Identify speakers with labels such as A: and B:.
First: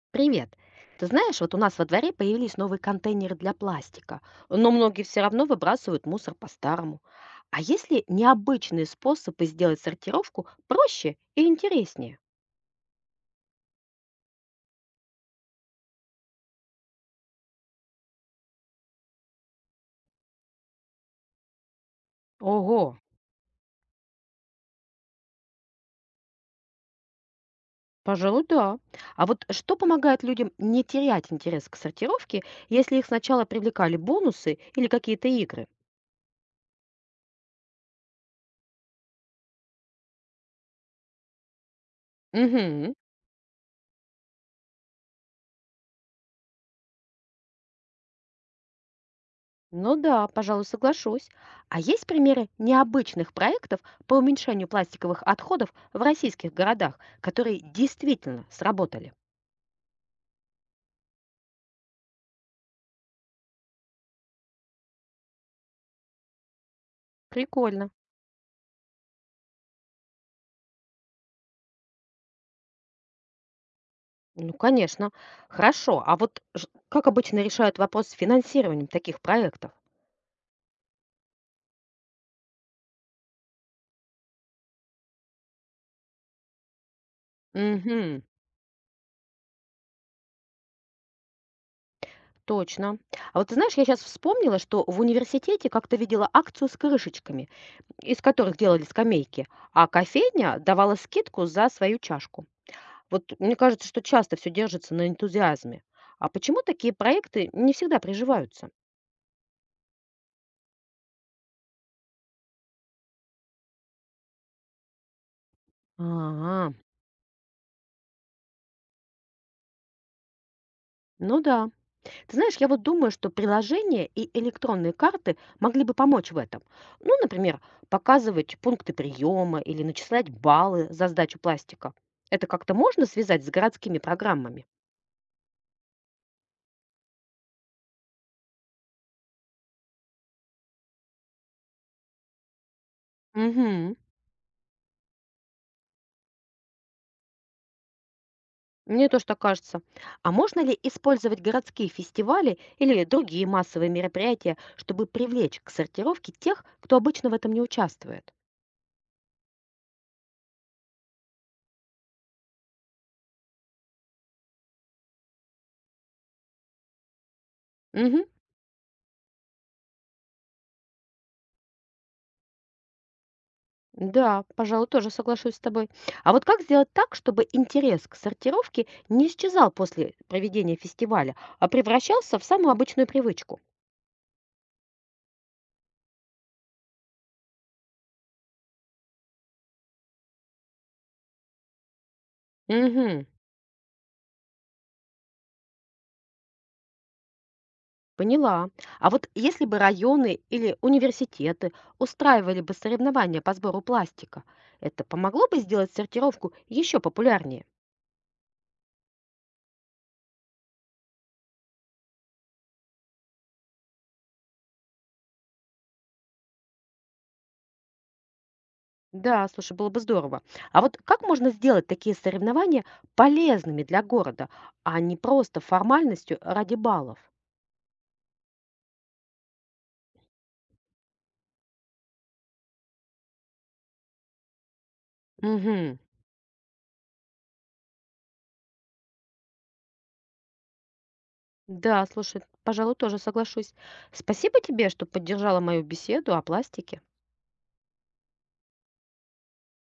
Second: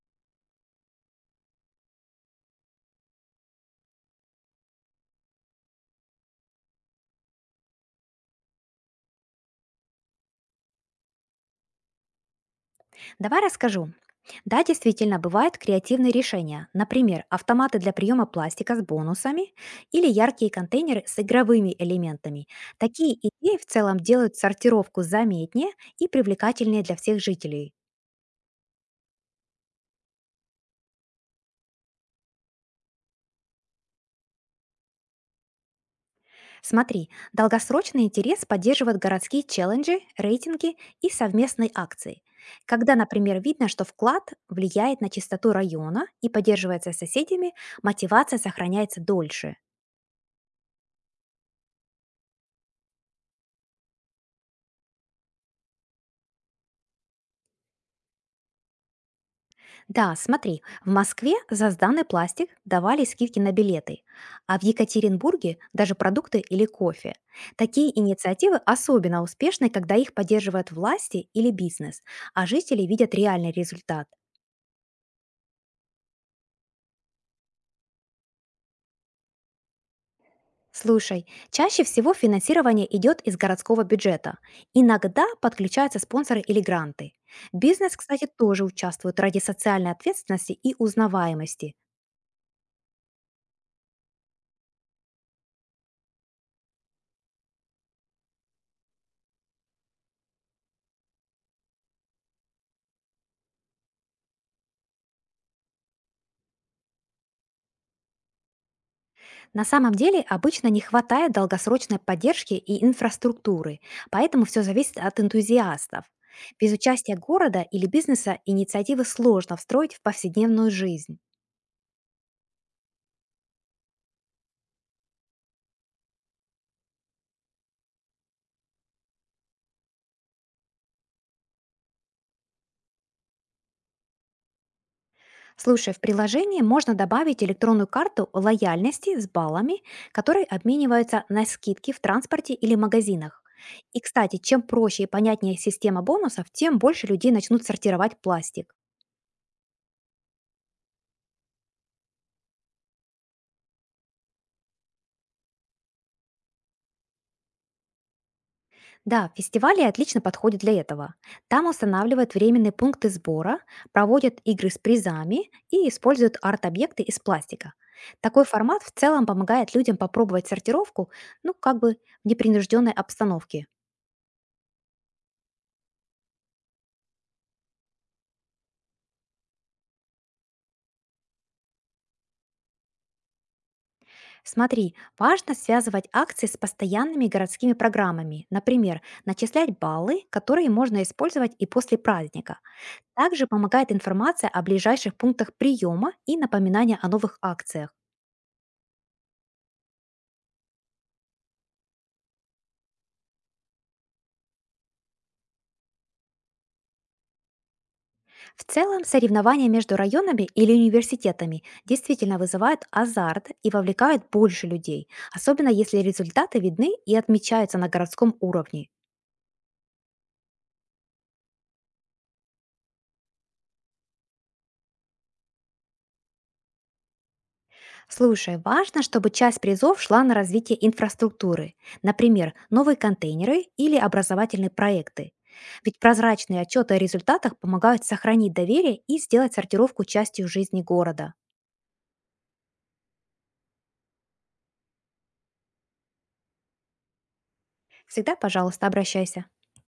A: Привет. Ты знаешь, вот у нас во дворе появились новые контейнеры для пластика, но многие все равно выбрасывают мусор по-старому. А есть ли необычные способы сделать сортировку проще и интереснее?
B: Давай расскажу. Да, действительно, бывают креативные решения. Например, автоматы для приема пластика с бонусами или яркие контейнеры с игровыми элементами.
A: Ого,
B: Такие идеи в целом делают сортировку заметнее и привлекательнее для всех жителей.
A: пожалуй, да. А вот что помогает людям не терять интерес к сортировке, если их сначала привлекали бонусы или какие-то игры?
B: Смотри, долгосрочный интерес поддерживают городские челленджи, рейтинги и совместные акции.
A: Мгм.
B: Когда, например, видно, что вклад влияет на чистоту района и поддерживается соседями, мотивация сохраняется дольше.
A: Ну да, пожалуй, соглашусь. А есть примеры необычных проектов по уменьшению пластиковых отходов в российских городах, которые действительно сработали?
B: Да, смотри, в Москве за сданный пластик давали скидки на билеты, а в Екатеринбурге даже продукты или кофе.
A: Прикольно.
B: Такие инициативы особенно успешны, когда их поддерживают власти или бизнес, а жители видят реальный результат.
A: Ну, конечно. Хорошо. А вот как обычно решают вопрос с финансированием таких проектов?
B: Слушай, чаще всего финансирование идет из городского бюджета. Иногда подключаются спонсоры или гранты. Бизнес,
A: Угу.
B: кстати, тоже участвует ради социальной ответственности и узнаваемости.
A: Точно. А вот ты знаешь, я сейчас вспомнила, что в университете как-то видела акцию с крышечками, из которых делали скамейки, а кофейня давала скидку за свою чашку. Вот мне кажется, что часто все держится на энтузиазме. А почему такие проекты не всегда приживаются?
B: На самом деле обычно не хватает долгосрочной поддержки и инфраструктуры, поэтому все зависит от энтузиастов. Без
A: А,
B: участия города или бизнеса инициативы сложно встроить в повседневную жизнь.
A: ну да. Ты знаешь, я вот думаю, что приложения и электронные карты могли бы помочь в этом. Ну, например, показывать пункты приема или начислять баллы за сдачу пластика. Это как-то можно связать с городскими программами?
B: Слушай, в приложении можно добавить электронную карту лояльности с баллами, которые обмениваются на скидки в транспорте или магазинах.
A: Угу.
B: И, кстати, чем проще и понятнее система бонусов, тем больше людей начнут сортировать пластик.
A: Мне тоже так кажется. А можно ли использовать городские фестивали или другие массовые мероприятия, чтобы привлечь к сортировке тех, кто обычно в этом не участвует?
B: Да, фестивали отлично подходят для этого. Там устанавливают временные пункты сбора, проводят игры с призами и используют арт-объекты из пластика.
A: Мгм.
B: Такой формат в целом помогает людям попробовать сортировку, ну, как бы в непринужденной обстановке.
A: Да, пожалуй, тоже соглашусь с тобой. А вот как сделать так, чтобы интерес к сортировке не исчезал после проведения фестиваля, а превращался в самую обычную привычку?
B: Смотри, важно связывать акции с постоянными городскими программами, например, начислять баллы, которые можно использовать и после праздника.
A: Мгм.
B: Также помогает информация о ближайших пунктах приема и напоминание о новых акциях.
A: Поняла. А вот если бы районы или университеты устраивали бы соревнования по сбору пластика, это помогло бы сделать сортировку еще популярнее?
B: В целом, соревнования между районами или университетами действительно вызывают азарт и вовлекают больше людей, особенно если результаты видны и отмечаются на городском уровне.
A: Да, слушай, было бы здорово. А вот как можно сделать такие соревнования полезными для города, а не просто формальностью ради баллов?
B: Слушай, важно, чтобы часть призов шла на развитие инфраструктуры, например, новые контейнеры или образовательные проекты.
A: Угу.
B: Ведь прозрачные отчеты о результатах помогают сохранить доверие и сделать сортировку частью жизни города.
A: Да, слушай, пожалуй, тоже соглашусь. Спасибо тебе, что поддержала мою беседу о пластике.
B: Всегда, пожалуйста, обращайся.